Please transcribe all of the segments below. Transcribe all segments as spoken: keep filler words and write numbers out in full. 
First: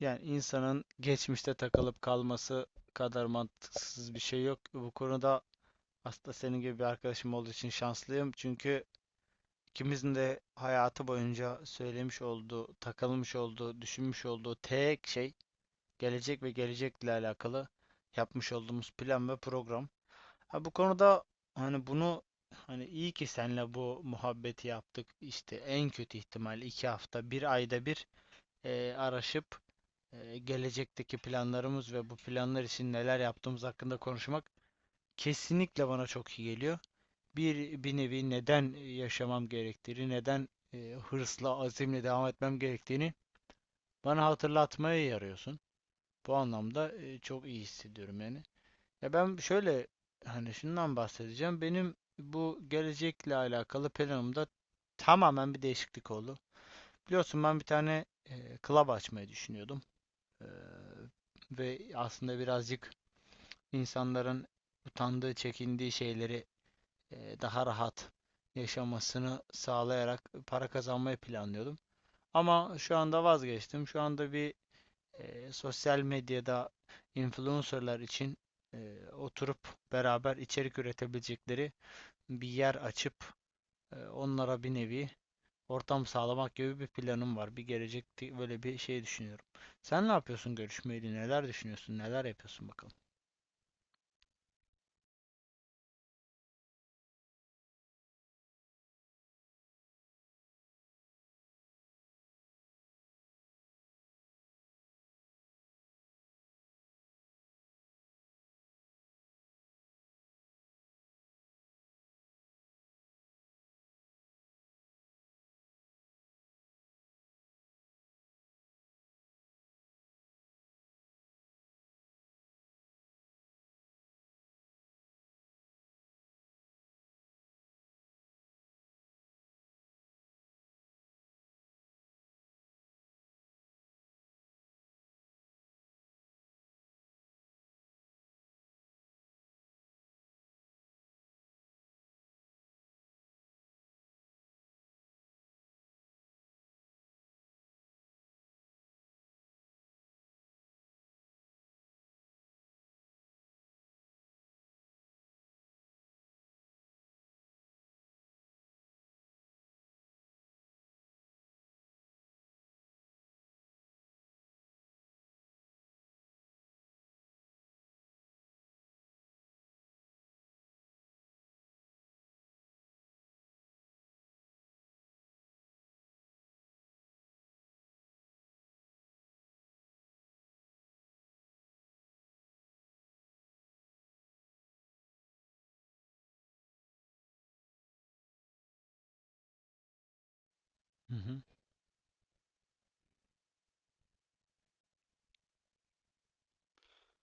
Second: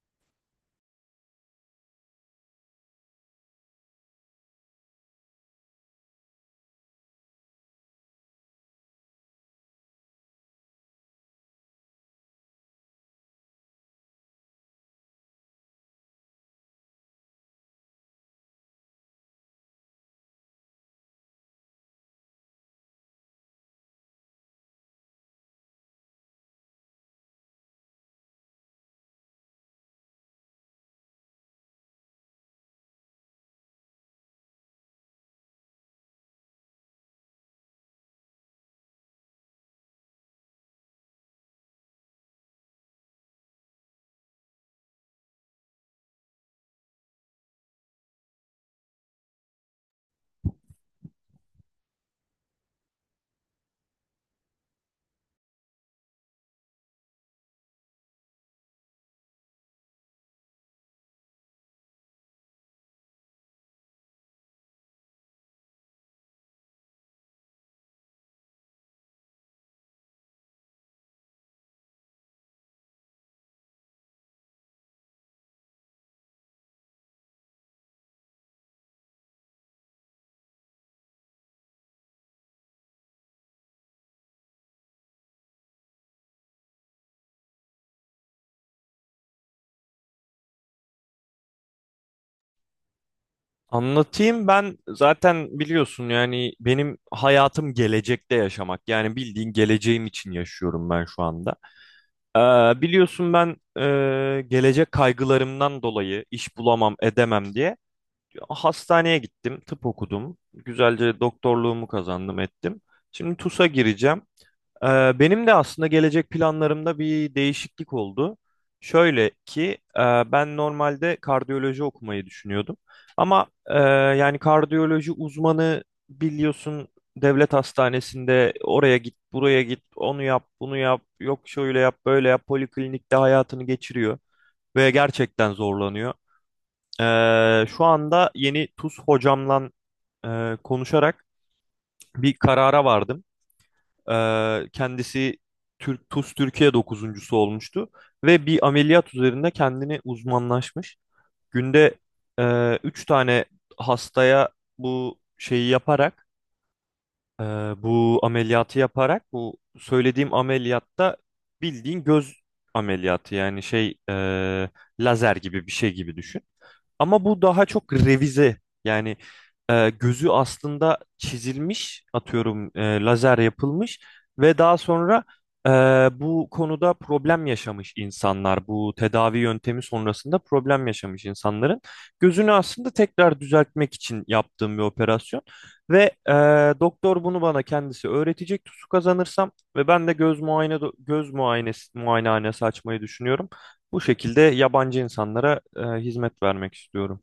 Yani insanın geçmişte takılıp kalması kadar mantıksız bir şey yok. Bu konuda aslında senin gibi bir arkadaşım olduğu için şanslıyım. Çünkü ikimizin de hayatı boyunca söylemiş olduğu, takılmış olduğu, düşünmüş olduğu tek şey gelecek ve gelecekle alakalı yapmış olduğumuz plan ve program. Ha bu konuda hani bunu hani iyi ki seninle bu muhabbeti yaptık. İşte en kötü ihtimal iki hafta, bir ayda bir eee, araşıp e, gelecekteki planlarımız ve bu planlar için neler yaptığımız hakkında konuşmak kesinlikle bana çok iyi geliyor. Bir, bir nevi neden yaşamam gerektiğini, neden e, hırsla, azimle devam etmem gerektiğini bana hatırlatmaya yarıyorsun. Bu anlamda e, çok iyi hissediyorum yani. Ya ben şöyle hani şundan bahsedeceğim. Benim bu gelecekle alakalı planımda tamamen bir değişiklik oldu. Biliyorsun ben bir tane e, club açmayı düşünüyordum. Ee, Ve aslında birazcık insanların utandığı, çekindiği şeyleri e, daha rahat yaşamasını sağlayarak para kazanmayı planlıyordum. Ama şu anda vazgeçtim. Şu anda bir e, sosyal medyada influencerlar için e, oturup beraber içerik üretebilecekleri bir yer açıp e, onlara bir nevi ortam sağlamak gibi bir planım var. Bir gelecek böyle bir şey düşünüyorum. Sen ne yapıyorsun görüşmeyle? Neler düşünüyorsun? Neler yapıyorsun bakalım. Anlatayım, ben zaten biliyorsun yani benim hayatım gelecekte yaşamak, yani bildiğin geleceğim için yaşıyorum ben şu anda. Ee, biliyorsun ben e, gelecek kaygılarımdan dolayı iş bulamam edemem diye hastaneye gittim, tıp okudum, güzelce doktorluğumu kazandım ettim. Şimdi T U S'a gireceğim. Ee, Benim de aslında gelecek planlarımda bir değişiklik oldu. Şöyle ki e, ben normalde kardiyoloji okumayı düşünüyordum. Ama e, yani kardiyoloji uzmanı biliyorsun, devlet hastanesinde oraya git buraya git, onu yap bunu yap, yok şöyle yap böyle yap, poliklinikte hayatını geçiriyor ve gerçekten zorlanıyor. Ee, şu anda yeni T U S hocamla e, konuşarak bir karara vardım. Ee, kendisi Türk, T U S Türkiye dokuzuncusu olmuştu ve bir ameliyat üzerinde kendini uzmanlaşmış. Günde e, üç tane hastaya bu şeyi yaparak, e, bu ameliyatı yaparak, bu söylediğim ameliyatta bildiğin göz ameliyatı, yani şey e, lazer gibi bir şey gibi düşün. Ama bu daha çok revize. Yani e, gözü aslında çizilmiş, atıyorum, e, lazer yapılmış ve daha sonra e, bu konuda problem yaşamış insanlar, bu tedavi yöntemi sonrasında problem yaşamış insanların gözünü aslında tekrar düzeltmek için yaptığım bir operasyon. Ve e, doktor bunu bana kendisi öğretecek. T U S'u kazanırsam ve ben de göz muayene Hı göz hı. muayenesi muayenehanesi açmayı düşünüyorum. Bu şekilde yabancı insanlara e, hizmet vermek istiyorum.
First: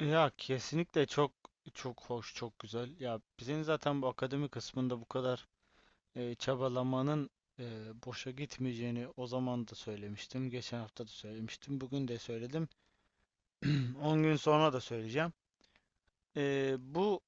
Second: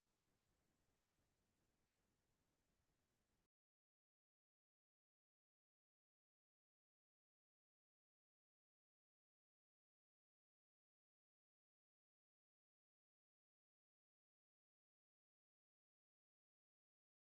Ya kesinlikle çok çok hoş, çok güzel. Ya bizim zaten bu akademi kısmında bu kadar e, çabalamanın e, boşa gitmeyeceğini o zaman da söylemiştim. Geçen hafta da söylemiştim. Bugün de söyledim. on gün sonra da söyleyeceğim. Ee, bu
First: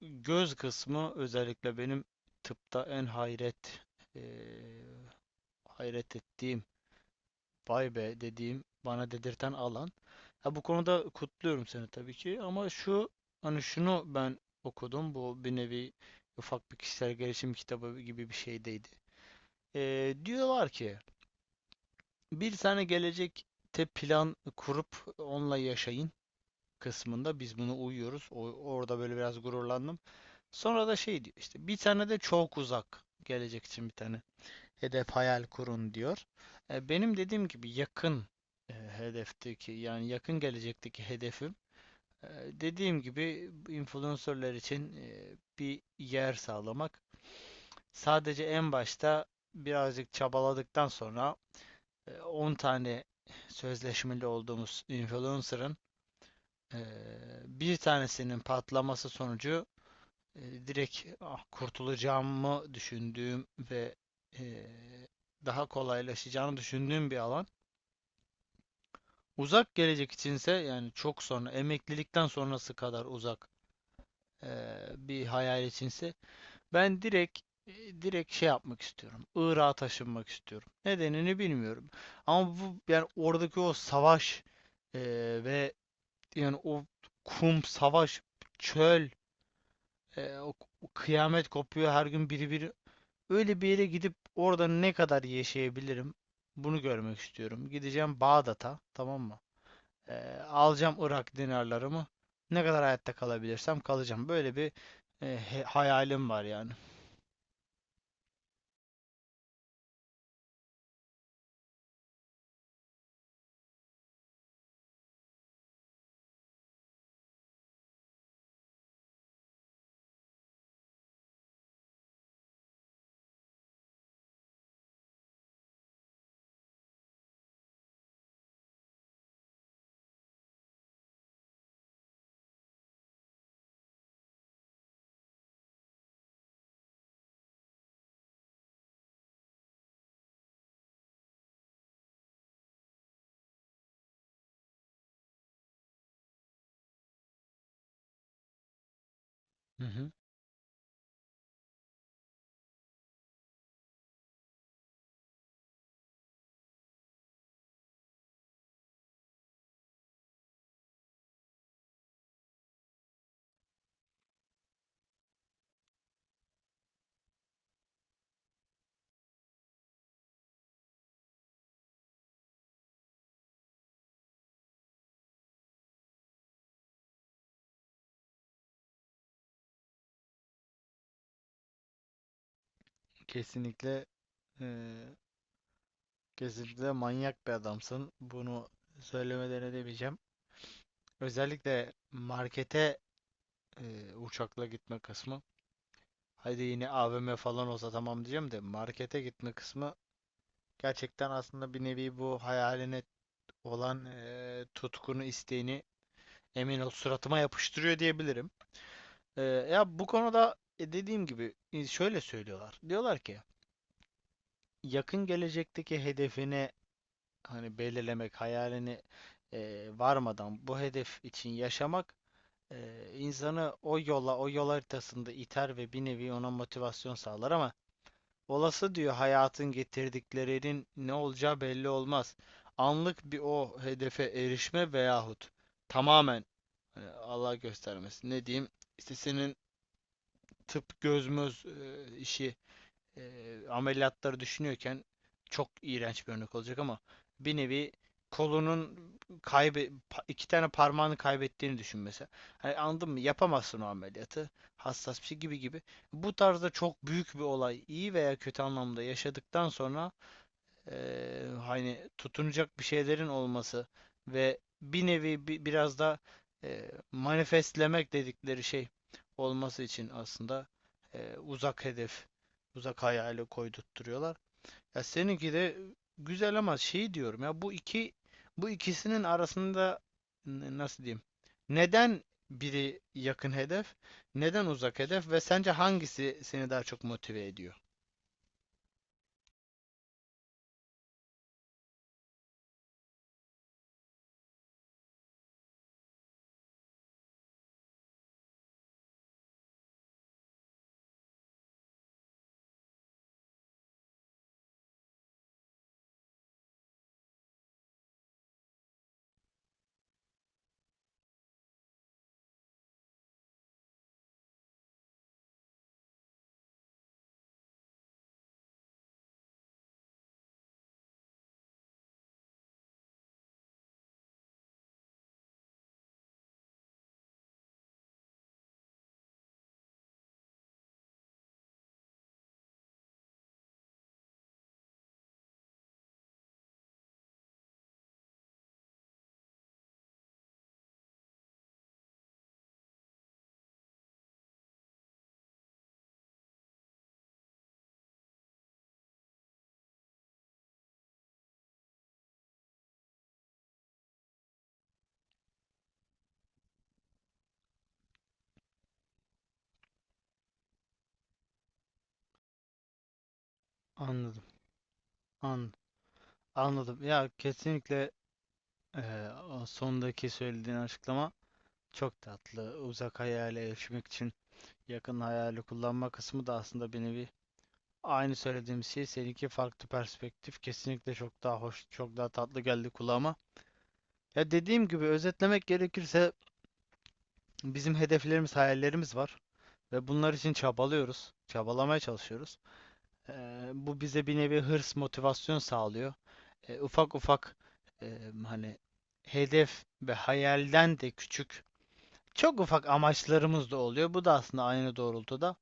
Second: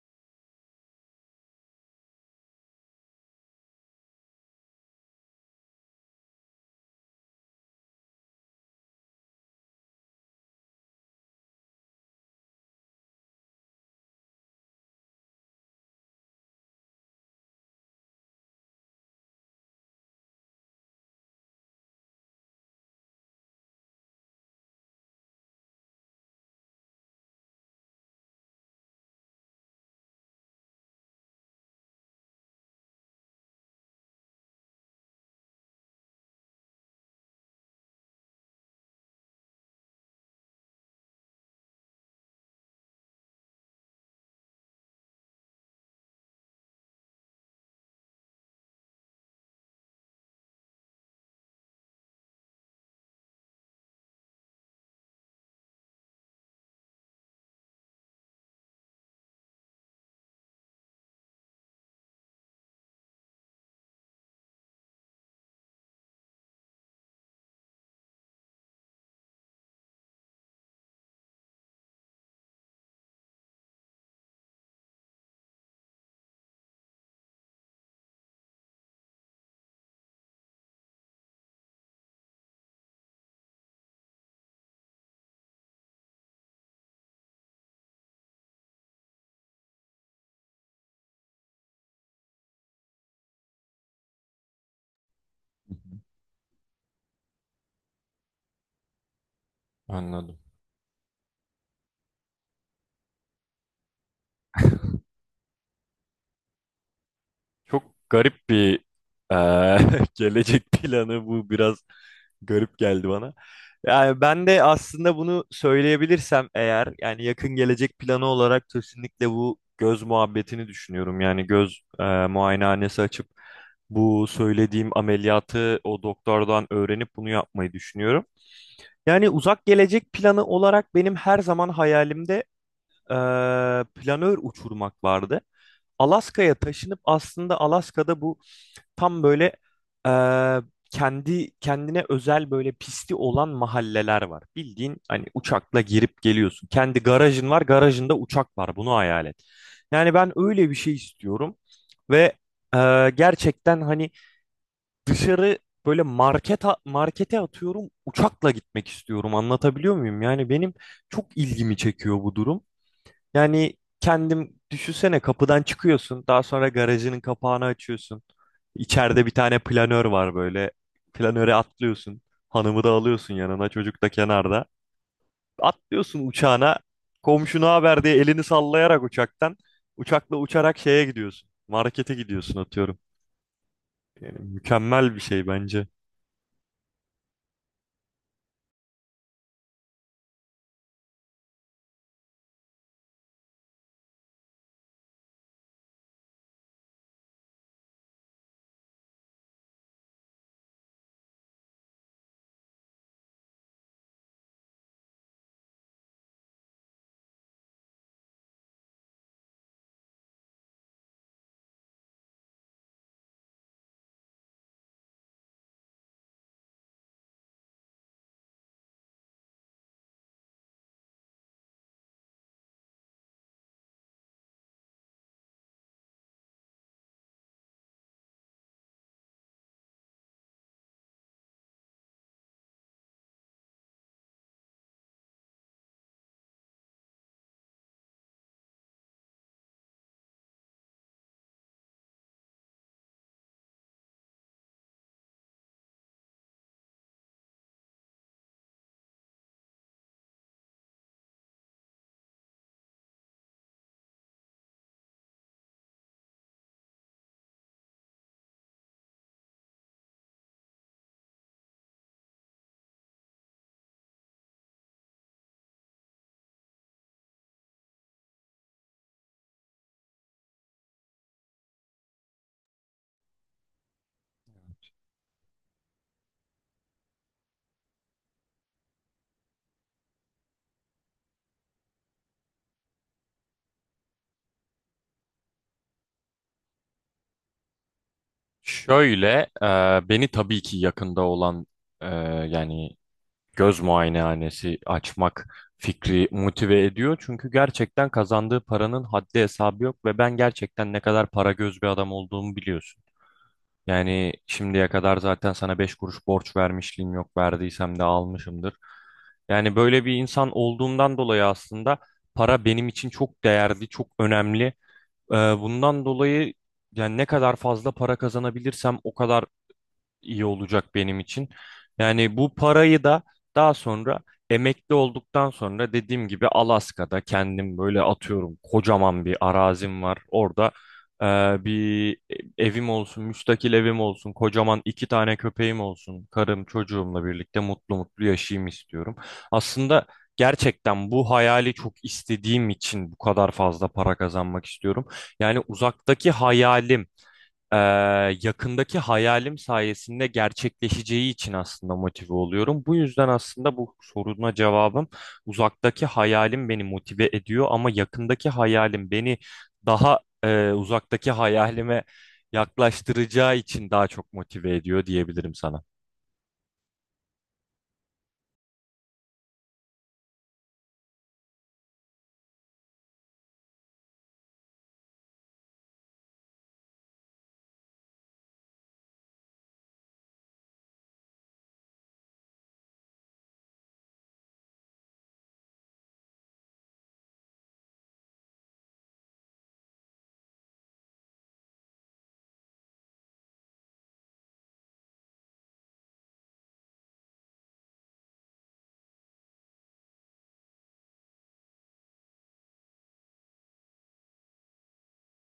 göz kısmı özellikle benim tıpta en hayret ee, hayret ettiğim, vay be dediğim, bana dedirten alan. Ha, bu konuda kutluyorum seni tabii ki ama şu hani şunu ben okudum. Bu bir nevi ufak bir kişisel gelişim kitabı gibi bir şeydeydi. Ee, diyorlar ki bir tane gelecekte plan kurup onunla yaşayın kısmında biz bunu uyuyoruz. O, orada böyle biraz gururlandım. Sonra da şey diyor işte bir tane de çok uzak gelecek için bir tane hedef hayal kurun diyor. E, benim dediğim gibi yakın e, hedefteki yani yakın gelecekteki hedefim e, dediğim gibi influencerlar için e, bir yer sağlamak. Sadece en başta birazcık çabaladıktan sonra e, on tane sözleşmeli olduğumuz influencer'ın e, bir tanesinin patlaması sonucu e, direkt ah, kurtulacağımı düşündüğüm ve e, daha kolaylaşacağını düşündüğüm bir alan. Uzak gelecek içinse yani çok sonra emeklilikten sonrası kadar uzak e, bir hayal içinse ben direkt e, direkt şey yapmak istiyorum. Irak'a taşınmak istiyorum. Nedenini bilmiyorum. Ama bu yani oradaki o savaş e, ve yani o kum savaş çöl e, o kıyamet kopuyor her gün biri biri. Öyle bir yere gidip orada ne kadar Hı hı. yaşayabilirim? Bunu görmek istiyorum. Gideceğim Bağdat'a, tamam mı? Ee, Anladım. Alacağım Irak dinarlarımı. Ne kadar hayatta kalabilirsem kalacağım. Böyle bir e, he- hayalim var yani. Çok garip bir, e, gelecek planı bu, biraz garip geldi bana. Yani ben de aslında bunu söyleyebilirsem eğer, yani yakın gelecek planı olarak kesinlikle bu göz muhabbetini düşünüyorum. Yani göz e, muayenehanesi açıp bu söylediğim ameliyatı o doktordan öğrenip bunu yapmayı düşünüyorum. Yani uzak gelecek planı olarak benim her zaman hayalimde e, planör uçurmak vardı. Alaska'ya taşınıp, aslında Alaska'da bu tam böyle, e, kendi kendine özel böyle pisti olan mahalleler var. Bildiğin hani uçakla girip geliyorsun. Kendi garajın var, garajında uçak var. Bunu hayal et. Hı hı. Yani ben öyle bir şey istiyorum ve e, gerçekten hani dışarı böyle market markete atıyorum uçakla gitmek istiyorum. Anlatabiliyor muyum? Yani benim çok ilgimi çekiyor bu durum. Yani kendim düşünsene, kapıdan çıkıyorsun. Daha sonra garajının kapağını açıyorsun. İçeride bir tane planör var böyle. Planöre atlıyorsun. Hanımı da alıyorsun yanına. Çocuk da kenarda. Atlıyorsun uçağına. Komşuna haber diye elini sallayarak uçaktan. Uçakla uçarak şeye gidiyorsun. Markete gidiyorsun atıyorum. Kesinlikle Yani e, mükemmel bir şey bence. kesinlikle manyak bir adamsın. Bunu söylemeden edemeyeceğim. Özellikle markete e, uçakla gitme kısmı. Hadi yine A V M falan olsa tamam diyeceğim de markete gitme kısmı. Gerçekten aslında bir nevi bu hayaline olan eee, tutkunu, isteğini emin ol suratıma yapıştırıyor diyebilirim. Eee, ya bu konuda e, dediğim gibi e, şöyle söylüyorlar. Diyorlar ki yakın gelecekteki hedefini hani belirlemek, hayalini eee, varmadan bu hedef için yaşamak eee, insanı o yola, o yol haritasında iter ve bir nevi ona motivasyon sağlar ama olası diyor hayatın getirdiklerinin ne olacağı belli olmaz. Anlık bir o hedefe erişme veyahut tamamen hani Allah göstermesin ne diyeyim işte senin tıp göz e, işi e, ameliyatları düşünüyorken çok iğrenç bir örnek olacak ama bir nevi kolunun kaybe pa- iki tane parmağını kaybettiğini düşün mesela. Hani anladın mı? Yapamazsın o ameliyatı. Hassas bir şey gibi gibi. Bu tarzda çok büyük bir olay iyi veya kötü anlamda yaşadıktan sonra eee, hani tutunacak bir şeylerin olması ve bir nevi bi- biraz da eee, manifestlemek dedikleri şey olması için aslında eee, uzak hedef, uzak hayali koydurtturuyorlar. Evet. Ya seninki de güzel ama şey diyorum ya bu iki bu ikisinin arasında n- nasıl diyeyim? Neden biri yakın hedef, neden uzak hedef ve sence hangisi seni daha çok motive ediyor? Şöyle e, beni tabii ki yakında olan, e, yani göz muayenehanesi açmak fikri motive ediyor. Çünkü gerçekten kazandığı paranın haddi hesabı yok ve ben gerçekten ne kadar para göz bir adam olduğumu biliyorsun. Yani şimdiye kadar zaten sana beş kuruş borç vermişliğim yok. Verdiysem de almışımdır. Yani böyle bir insan olduğumdan dolayı aslında para benim için çok değerli, çok önemli. Ee, bundan dolayı yani ne kadar fazla para kazanabilirsem o kadar iyi olacak benim için. Yani bu parayı da daha sonra emekli olduktan sonra dediğim gibi Alaska'da kendim böyle atıyorum kocaman bir arazim var. Orada e, bir evim olsun, müstakil evim olsun, kocaman iki tane köpeğim olsun, karım çocuğumla birlikte mutlu mutlu yaşayayım istiyorum. Aslında gerçekten bu hayali çok istediğim için bu kadar fazla para kazanmak istiyorum. Yani uzaktaki hayalim e, yakındaki hayalim sayesinde gerçekleşeceği için aslında motive oluyorum. Bu yüzden aslında bu soruna cevabım, uzaktaki hayalim beni motive ediyor ama yakındaki hayalim beni daha, e, uzaktaki hayalime yaklaştıracağı için daha çok Anladım. motive ediyor diyebilirim An sana. Anladım. Ya kesinlikle eee, o sondaki söylediğin açıklama çok tatlı. Uzak hayale erişmek için yakın hayali kullanma kısmı da aslında bir nevi aynı söylediğim şey. Seninki farklı perspektif. Kesinlikle çok daha hoş, çok daha tatlı geldi kulağıma. Ya dediğim gibi özetlemek gerekirse bizim hedeflerimiz, hayallerimiz var ve bunlar için çabalıyoruz. Çabalamaya çalışıyoruz. Eee, Bu bize bir nevi hırs, motivasyon sağlıyor. Eee, ufak ufak eee, hani hedef ve hayalden de küçük, çok ufak amaçlarımız da oluyor. Bu da aslında aynı doğrultuda.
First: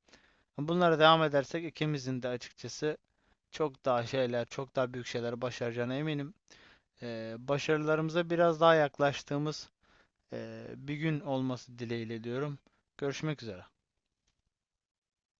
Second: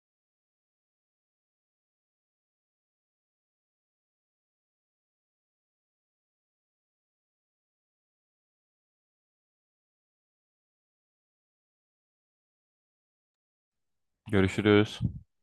Bunlara devam edersek ikimizin de açıkçası çok daha şeyler, çok daha büyük şeyler başaracağına eminim. Eee, başarılarımıza biraz daha yaklaştığımız eee, bir gün olması dileğiyle diyorum. Görüşmek üzere. Görüşürüz.